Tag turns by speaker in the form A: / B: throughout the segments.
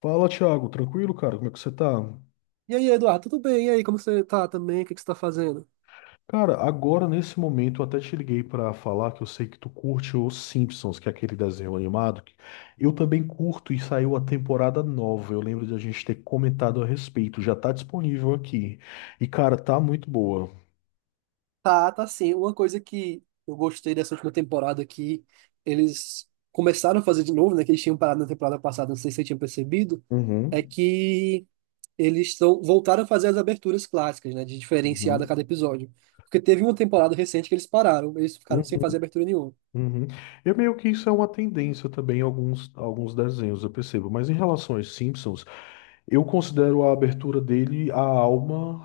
A: Fala, Thiago, tranquilo, cara? Como é que você tá?
B: E aí, Eduardo, tudo bem? E aí, como você tá também? O que que você tá fazendo?
A: Cara, agora nesse momento eu até te liguei pra falar que eu sei que tu curte os Simpsons, que é aquele desenho animado, que eu também curto e saiu a temporada nova. Eu lembro de a gente ter comentado a respeito. Já tá disponível aqui. E, cara, tá muito boa.
B: Tá sim. Uma coisa que eu gostei dessa última temporada que eles começaram a fazer de novo, né? Que eles tinham parado na temporada passada, não sei se você tinha percebido, é
A: Uhum.
B: que eles estão voltaram a fazer as aberturas clássicas, né? De diferenciar a cada
A: Uhum.
B: episódio. Porque teve uma temporada recente que eles pararam, eles ficaram sem
A: Uhum.
B: fazer abertura nenhuma.
A: Uhum. Eu meio que isso é uma tendência também em alguns desenhos, eu percebo. Mas em relação aos Simpsons, eu considero a abertura dele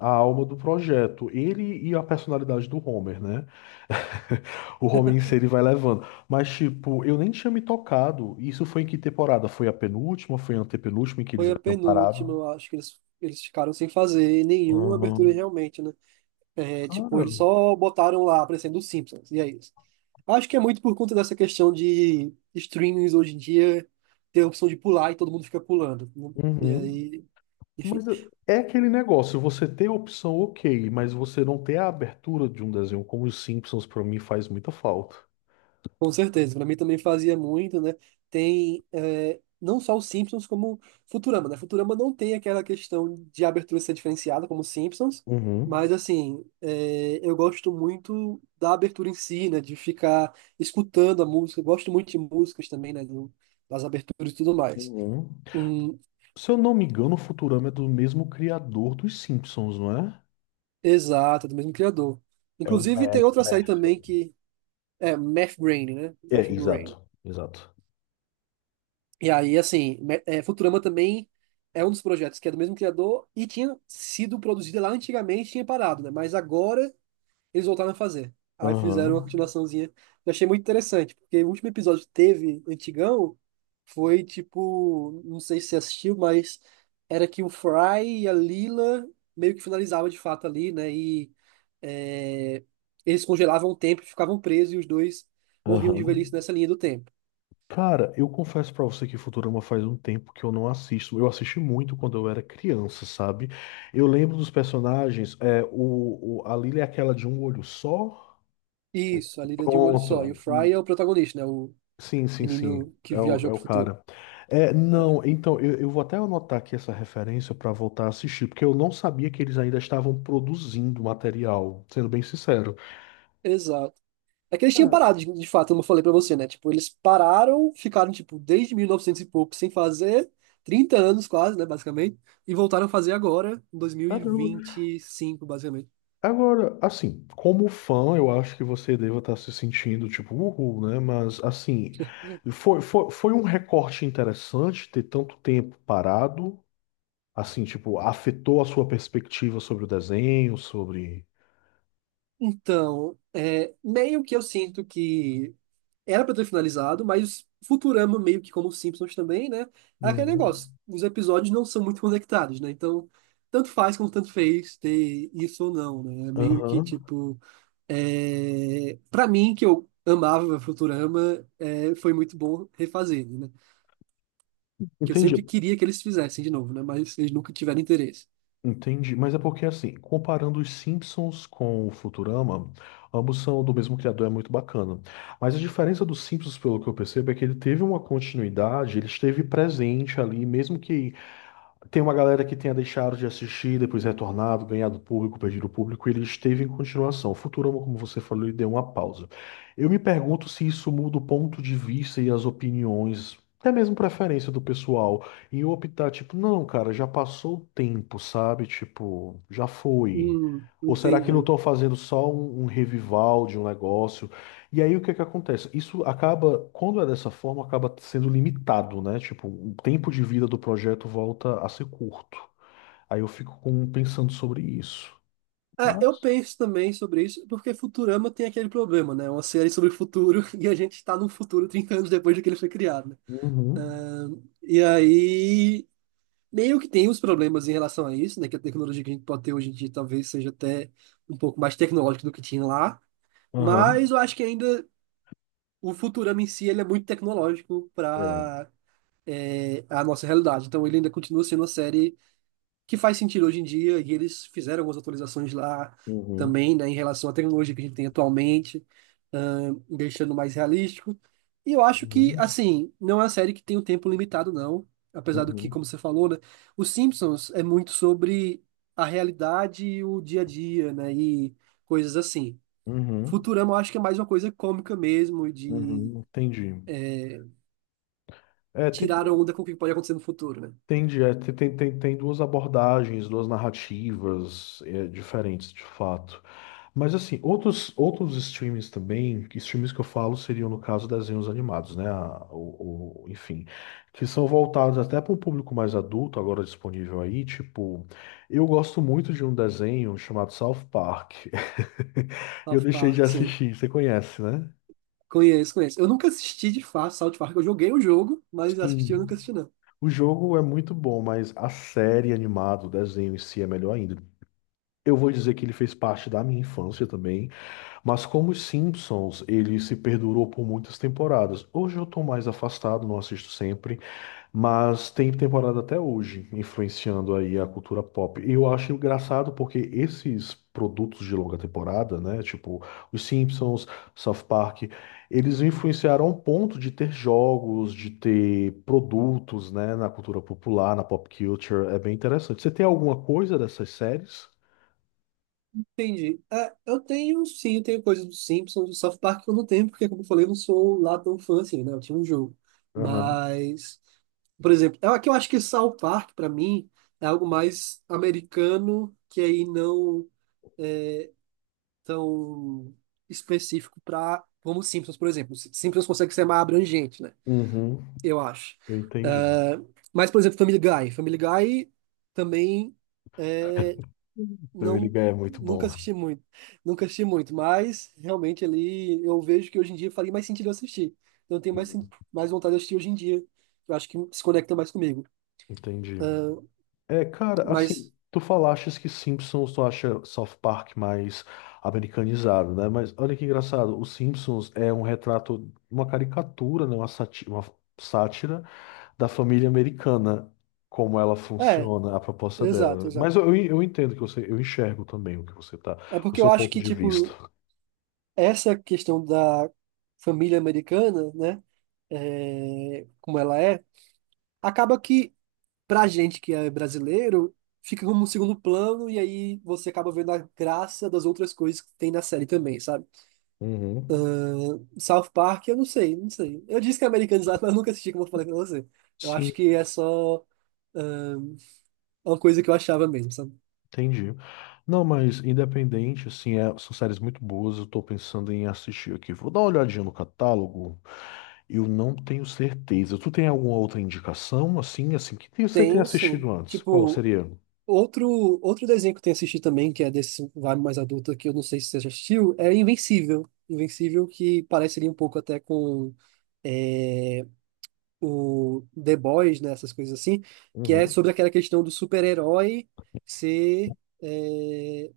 A: a alma do projeto. Ele e a personalidade do Homer, né? O Homer em si ele vai levando. Mas, tipo, eu nem tinha me tocado. Isso foi em que temporada? Foi a penúltima? Foi a antepenúltima em que eles
B: Foi a
A: haviam
B: penúltima,
A: parado?
B: eu acho que eles ficaram sem fazer nenhuma
A: Hum.
B: abertura realmente, né? É, tipo, eles
A: Cara.
B: só botaram lá aparecendo os Simpsons, e é isso. Acho que é muito por conta dessa questão de streamings hoje em dia ter a opção de pular e todo mundo fica pulando, né? E
A: Uhum.
B: aí, enfim.
A: Mas é aquele negócio, você ter a opção, ok, mas você não ter a abertura de um desenho como os Simpsons, pra mim, faz muita falta.
B: Com certeza, pra mim também fazia muito, né? Tem é, não só os Simpsons, como Futurama, né? Futurama não tem aquela questão de abertura ser diferenciada como os Simpsons, mas
A: Uhum.
B: assim, é, eu gosto muito da abertura em si, né? De ficar escutando a música, eu gosto muito de músicas também, né? Das aberturas e tudo mais.
A: Uhum.
B: Hum,
A: Se eu não me engano, o Futurama é do mesmo criador dos Simpsons, não é?
B: exato, do mesmo criador.
A: É o
B: Inclusive, tem
A: Matt
B: outra série
A: Bethel.
B: também que é Math Brain, né?
A: É,
B: Math Brain.
A: exato, exato.
B: E aí, assim, Futurama também é um dos projetos que é do mesmo criador e tinha sido produzida lá antigamente, tinha parado, né? Mas agora eles voltaram a fazer. Aí fizeram uma
A: Aham.
B: continuaçãozinha. Eu achei muito interessante, porque o último episódio que teve, antigão, foi tipo, não sei se você assistiu, mas era que o Fry e a Lila meio que finalizavam de fato ali, né? E é, eles congelavam o tempo, e ficavam presos e os dois morriam de
A: Aham.
B: velhice nessa linha do tempo.
A: Cara, eu confesso pra você que Futurama faz um tempo que eu não assisto. Eu assisti muito quando eu era criança, sabe? Eu lembro dos personagens. É, a Lily é aquela de um olho só.
B: Isso, a Líder de um Olho Só. E o
A: Pronto.
B: Fry é o protagonista, né? O
A: Sim, sim, sim.
B: menino que
A: É o,
B: viajou
A: é o
B: pro futuro.
A: cara. É,
B: É,
A: não, então, eu vou até anotar aqui essa referência para voltar a assistir, porque eu não sabia que eles ainda estavam produzindo material, sendo bem sincero.
B: exato. É que eles tinham
A: Ah,
B: parado, de fato, como eu falei pra você, né? Tipo, eles pararam, ficaram, tipo, desde 1900 e novecentos e pouco sem fazer, 30 anos quase, né, basicamente, e voltaram a fazer agora, em dois mil e vinte
A: caramba.
B: e cinco basicamente.
A: Agora, assim, como fã, eu acho que você deva estar se sentindo tipo, uhul, né? Mas, assim, foi um recorte interessante ter tanto tempo parado, assim, tipo, afetou a sua perspectiva sobre o desenho, sobre.
B: Então, é, meio que eu sinto que era pra ter finalizado, mas Futurama, meio que como os Simpsons também, né? É aquele negócio.
A: Uhum.
B: Os episódios não são muito conectados, né? Então, tanto faz como tanto fez ter isso ou não, né? É meio que,
A: Aham.
B: tipo... É... Pra mim, que eu amava Futurama, é, foi muito bom refazer, né? Que eu
A: Entendi.
B: sempre queria que eles fizessem de novo, né? Mas eles nunca tiveram interesse.
A: Entendi, mas é porque assim, comparando os Simpsons com o Futurama, ambos são do mesmo criador, é muito bacana. Mas a diferença dos Simpsons, pelo que eu percebo, é que ele teve uma continuidade, ele esteve presente ali, mesmo que tem uma galera que tenha deixado de assistir, depois retornado, ganhado público, perdido público, e ele esteve em continuação. O Futurama, como você falou, ele deu uma pausa. Eu me pergunto se isso muda o ponto de vista e as opiniões, até mesmo preferência do pessoal, em optar, tipo, não, cara, já passou o tempo, sabe? Tipo, já foi. Ou será que não
B: Entendi.
A: estão fazendo só um revival de um negócio? E aí o que é que acontece? Isso acaba, quando é dessa forma, acaba sendo limitado, né? Tipo, o tempo de vida do projeto volta a ser curto. Aí eu fico pensando sobre isso.
B: É, eu
A: Mas.
B: penso também sobre isso, porque Futurama tem aquele problema, né? É uma série sobre o futuro e a gente está no futuro 30 anos depois de que ele foi criado, né?
A: Uhum.
B: E aí, meio que tem uns problemas em relação a isso, né? Que a tecnologia que a gente pode ter hoje em dia talvez seja até um pouco mais tecnológica do que tinha lá, mas
A: Aham.
B: eu acho que ainda o Futurama em si ele é muito tecnológico
A: É.
B: para a nossa realidade, então ele ainda continua sendo uma série que faz sentido hoje em dia, e eles fizeram algumas atualizações lá
A: Uhum.
B: também, né, em relação à tecnologia que a gente tem atualmente, deixando mais realístico. E eu acho que,
A: Uhum.
B: assim, não é uma série que tem um tempo limitado, não. Apesar do que,
A: Uhum.
B: como você falou, né, os Simpsons é muito sobre a realidade e o dia a dia, né, e coisas assim.
A: Uhum.
B: Futurama eu acho que é mais uma coisa cômica mesmo, de
A: Uhum. Entendi. É. tem,
B: tirar
A: tem,
B: onda com o que pode acontecer no futuro, né?
A: entendi, É, tem duas abordagens, duas narrativas, é, diferentes, de fato. Mas assim, outros streams também, que streams que eu falo seriam no caso desenhos animados, né? Enfim, que são voltados até para um público mais adulto, agora disponível aí. Tipo, eu gosto muito de um desenho chamado South Park. Eu
B: South
A: deixei de
B: Park, sim.
A: assistir, você conhece, né?
B: Conheço, conheço. Eu nunca assisti de fato South Park. Eu joguei o jogo, mas assisti eu
A: Sim.
B: nunca assisti, não.
A: O jogo é muito bom, mas a série animada, o desenho em si é melhor ainda. Eu vou dizer que ele fez parte da minha infância também. Mas como os Simpsons, ele se perdurou por muitas temporadas. Hoje eu tô mais afastado, não assisto sempre, mas tem temporada até hoje, influenciando aí a cultura pop. E eu acho engraçado porque esses produtos de longa temporada, né, tipo os Simpsons, South Park, eles influenciaram ao ponto de ter jogos, de ter produtos, né, na cultura popular, na pop culture. É bem interessante. Você tem alguma coisa dessas séries?
B: Entendi. É, eu tenho, sim, eu tenho coisas do Simpsons, do South Park que eu não tenho, porque, como eu falei, eu não sou lá tão fã assim, né? Eu tinha um jogo.
A: Aham.
B: Mas, por exemplo, é que eu acho que South Park, pra mim, é algo mais americano, que aí não tão específico pra, como Simpsons, por exemplo. Simpsons consegue ser mais abrangente, né?
A: Uhum.
B: Eu acho.
A: Eu entendi.
B: É, mas, por exemplo, Family Guy. Family Guy também. É
A: Family
B: não,
A: é muito
B: nunca
A: bom.
B: assisti muito. Nunca assisti muito, mas realmente ali eu vejo que hoje em dia faria mais sentido eu assistir. Eu tenho mais,
A: Uhum.
B: mais vontade de assistir hoje em dia. Eu acho que se conecta mais comigo.
A: Entendi. É, cara, assim,
B: Mas,
A: tu falaste que Simpsons tu acha South Park mais americanizado, né? Mas olha que engraçado, o Simpsons é um retrato, uma caricatura, né? Uma sátira da família americana, como ela
B: é,
A: funciona, a proposta
B: exato,
A: dela. Mas
B: exato.
A: eu entendo eu enxergo também o que você tá,
B: É
A: o
B: porque eu
A: seu
B: acho
A: ponto
B: que,
A: de vista.
B: tipo, essa questão da família americana, né, como ela é, acaba que, pra gente que é brasileiro, fica como um segundo plano e aí você acaba vendo a graça das outras coisas que tem na série também, sabe?
A: Uhum.
B: South Park, eu não sei, não sei. Eu disse que é americanizado, mas eu nunca assisti, como eu falei pra você. Eu
A: Sim.
B: acho que é só ahn, uma coisa que eu achava mesmo, sabe?
A: Entendi. Não, mas independente, assim, são séries muito boas. Eu tô pensando em assistir aqui. Vou dar uma olhadinha no catálogo. Eu não tenho certeza. Tu tem alguma outra indicação, assim, que você tenha
B: Tenho, sim.
A: assistido antes? Qual
B: Tipo,
A: seria?
B: outro desenho que eu tenho assistido também, que é desse vibe mais adulto, que eu não sei se você já assistiu, é Invencível. Invencível, que parece ali um pouco até com eh, o The Boys, né, essas coisas assim, que é sobre
A: Uhum.
B: aquela questão do super-herói ser é,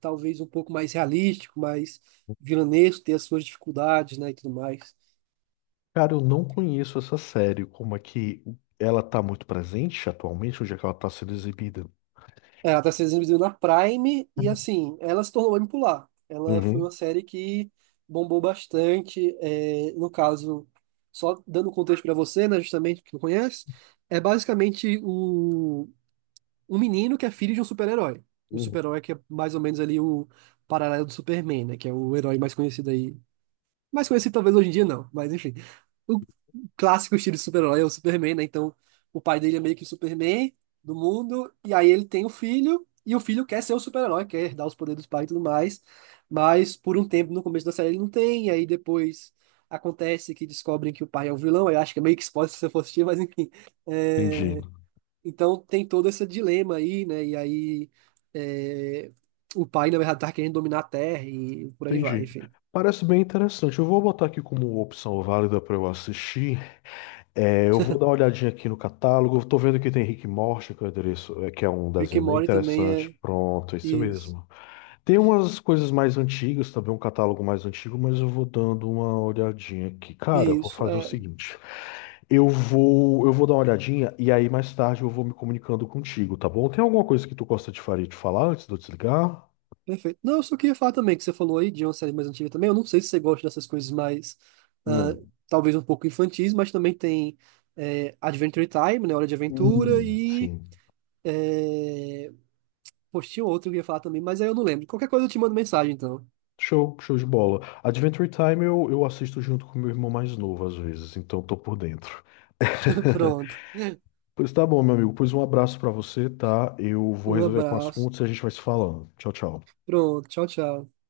B: talvez um pouco mais realístico, mais vilanesco, ter as suas dificuldades, né, e tudo mais.
A: Cara, eu não conheço essa série. Como é que ela tá muito presente atualmente? Onde é que ela tá sendo exibida?
B: É, ela tá sendo exibida na Prime e, assim, ela se tornou bem popular. Ela foi
A: Uhum.
B: uma série que bombou bastante, é, no caso, só dando contexto para você, né, justamente, que não conhece, é basicamente o um menino que é filho de um super-herói. O
A: Uhum.
B: super-herói que é mais ou menos ali o paralelo do Superman, né? Que é o herói mais conhecido aí. Mais conhecido talvez hoje em dia não, mas enfim. O clássico estilo de super-herói é o Superman, né? Então o pai dele é meio que o Superman do mundo, e aí ele tem o filho, e o filho quer ser o super-herói, quer herdar os poderes dos pais e tudo mais, mas por um tempo no começo da série ele não tem, e aí depois acontece que descobrem que o pai é um vilão, eu acho que é meio que spoiler se você for assistir, mas enfim.
A: Entendi.
B: É, então tem todo esse dilema aí, né? E aí é, o pai, na verdade, tá querendo dominar a Terra e por aí vai,
A: Entendi.
B: enfim.
A: Parece bem interessante. Eu vou botar aqui como opção válida para eu assistir. É, eu vou dar uma olhadinha aqui no catálogo. Estou vendo que tem Rick e Morty, que é o endereço- é, que é um
B: Rick and
A: desenho bem
B: Morty também
A: interessante.
B: é
A: Pronto, é esse
B: isso.
A: mesmo. Tem umas coisas mais antigas, também um catálogo mais antigo, mas eu vou dando uma olhadinha aqui. Cara, eu vou
B: Isso,
A: fazer o
B: é
A: seguinte. Eu vou dar uma olhadinha e aí mais tarde eu vou me comunicando contigo, tá bom? Tem alguma coisa que tu gosta de faria de falar antes de eu desligar?
B: perfeito. Não, eu só queria falar também que você falou aí de uma série mais antiga também. Eu não sei se você gosta dessas coisas mais, ah,
A: Hum.
B: talvez um pouco infantis, mas também tem é, Adventure Time, né? Hora de Aventura e.
A: Sim.
B: É... Poxa, tinha outro que eu ia falar também, mas aí eu não lembro. Qualquer coisa eu te mando mensagem, então.
A: Show, show de bola. Adventure Time eu assisto junto com meu irmão mais novo às vezes, então tô por dentro.
B: Pronto.
A: Pois tá bom, meu amigo. Pois um abraço pra você, tá? Eu vou
B: Um
A: resolver com as
B: abraço.
A: contas e a gente vai se falando. Tchau, tchau.
B: Pronto. Tchau, tchau.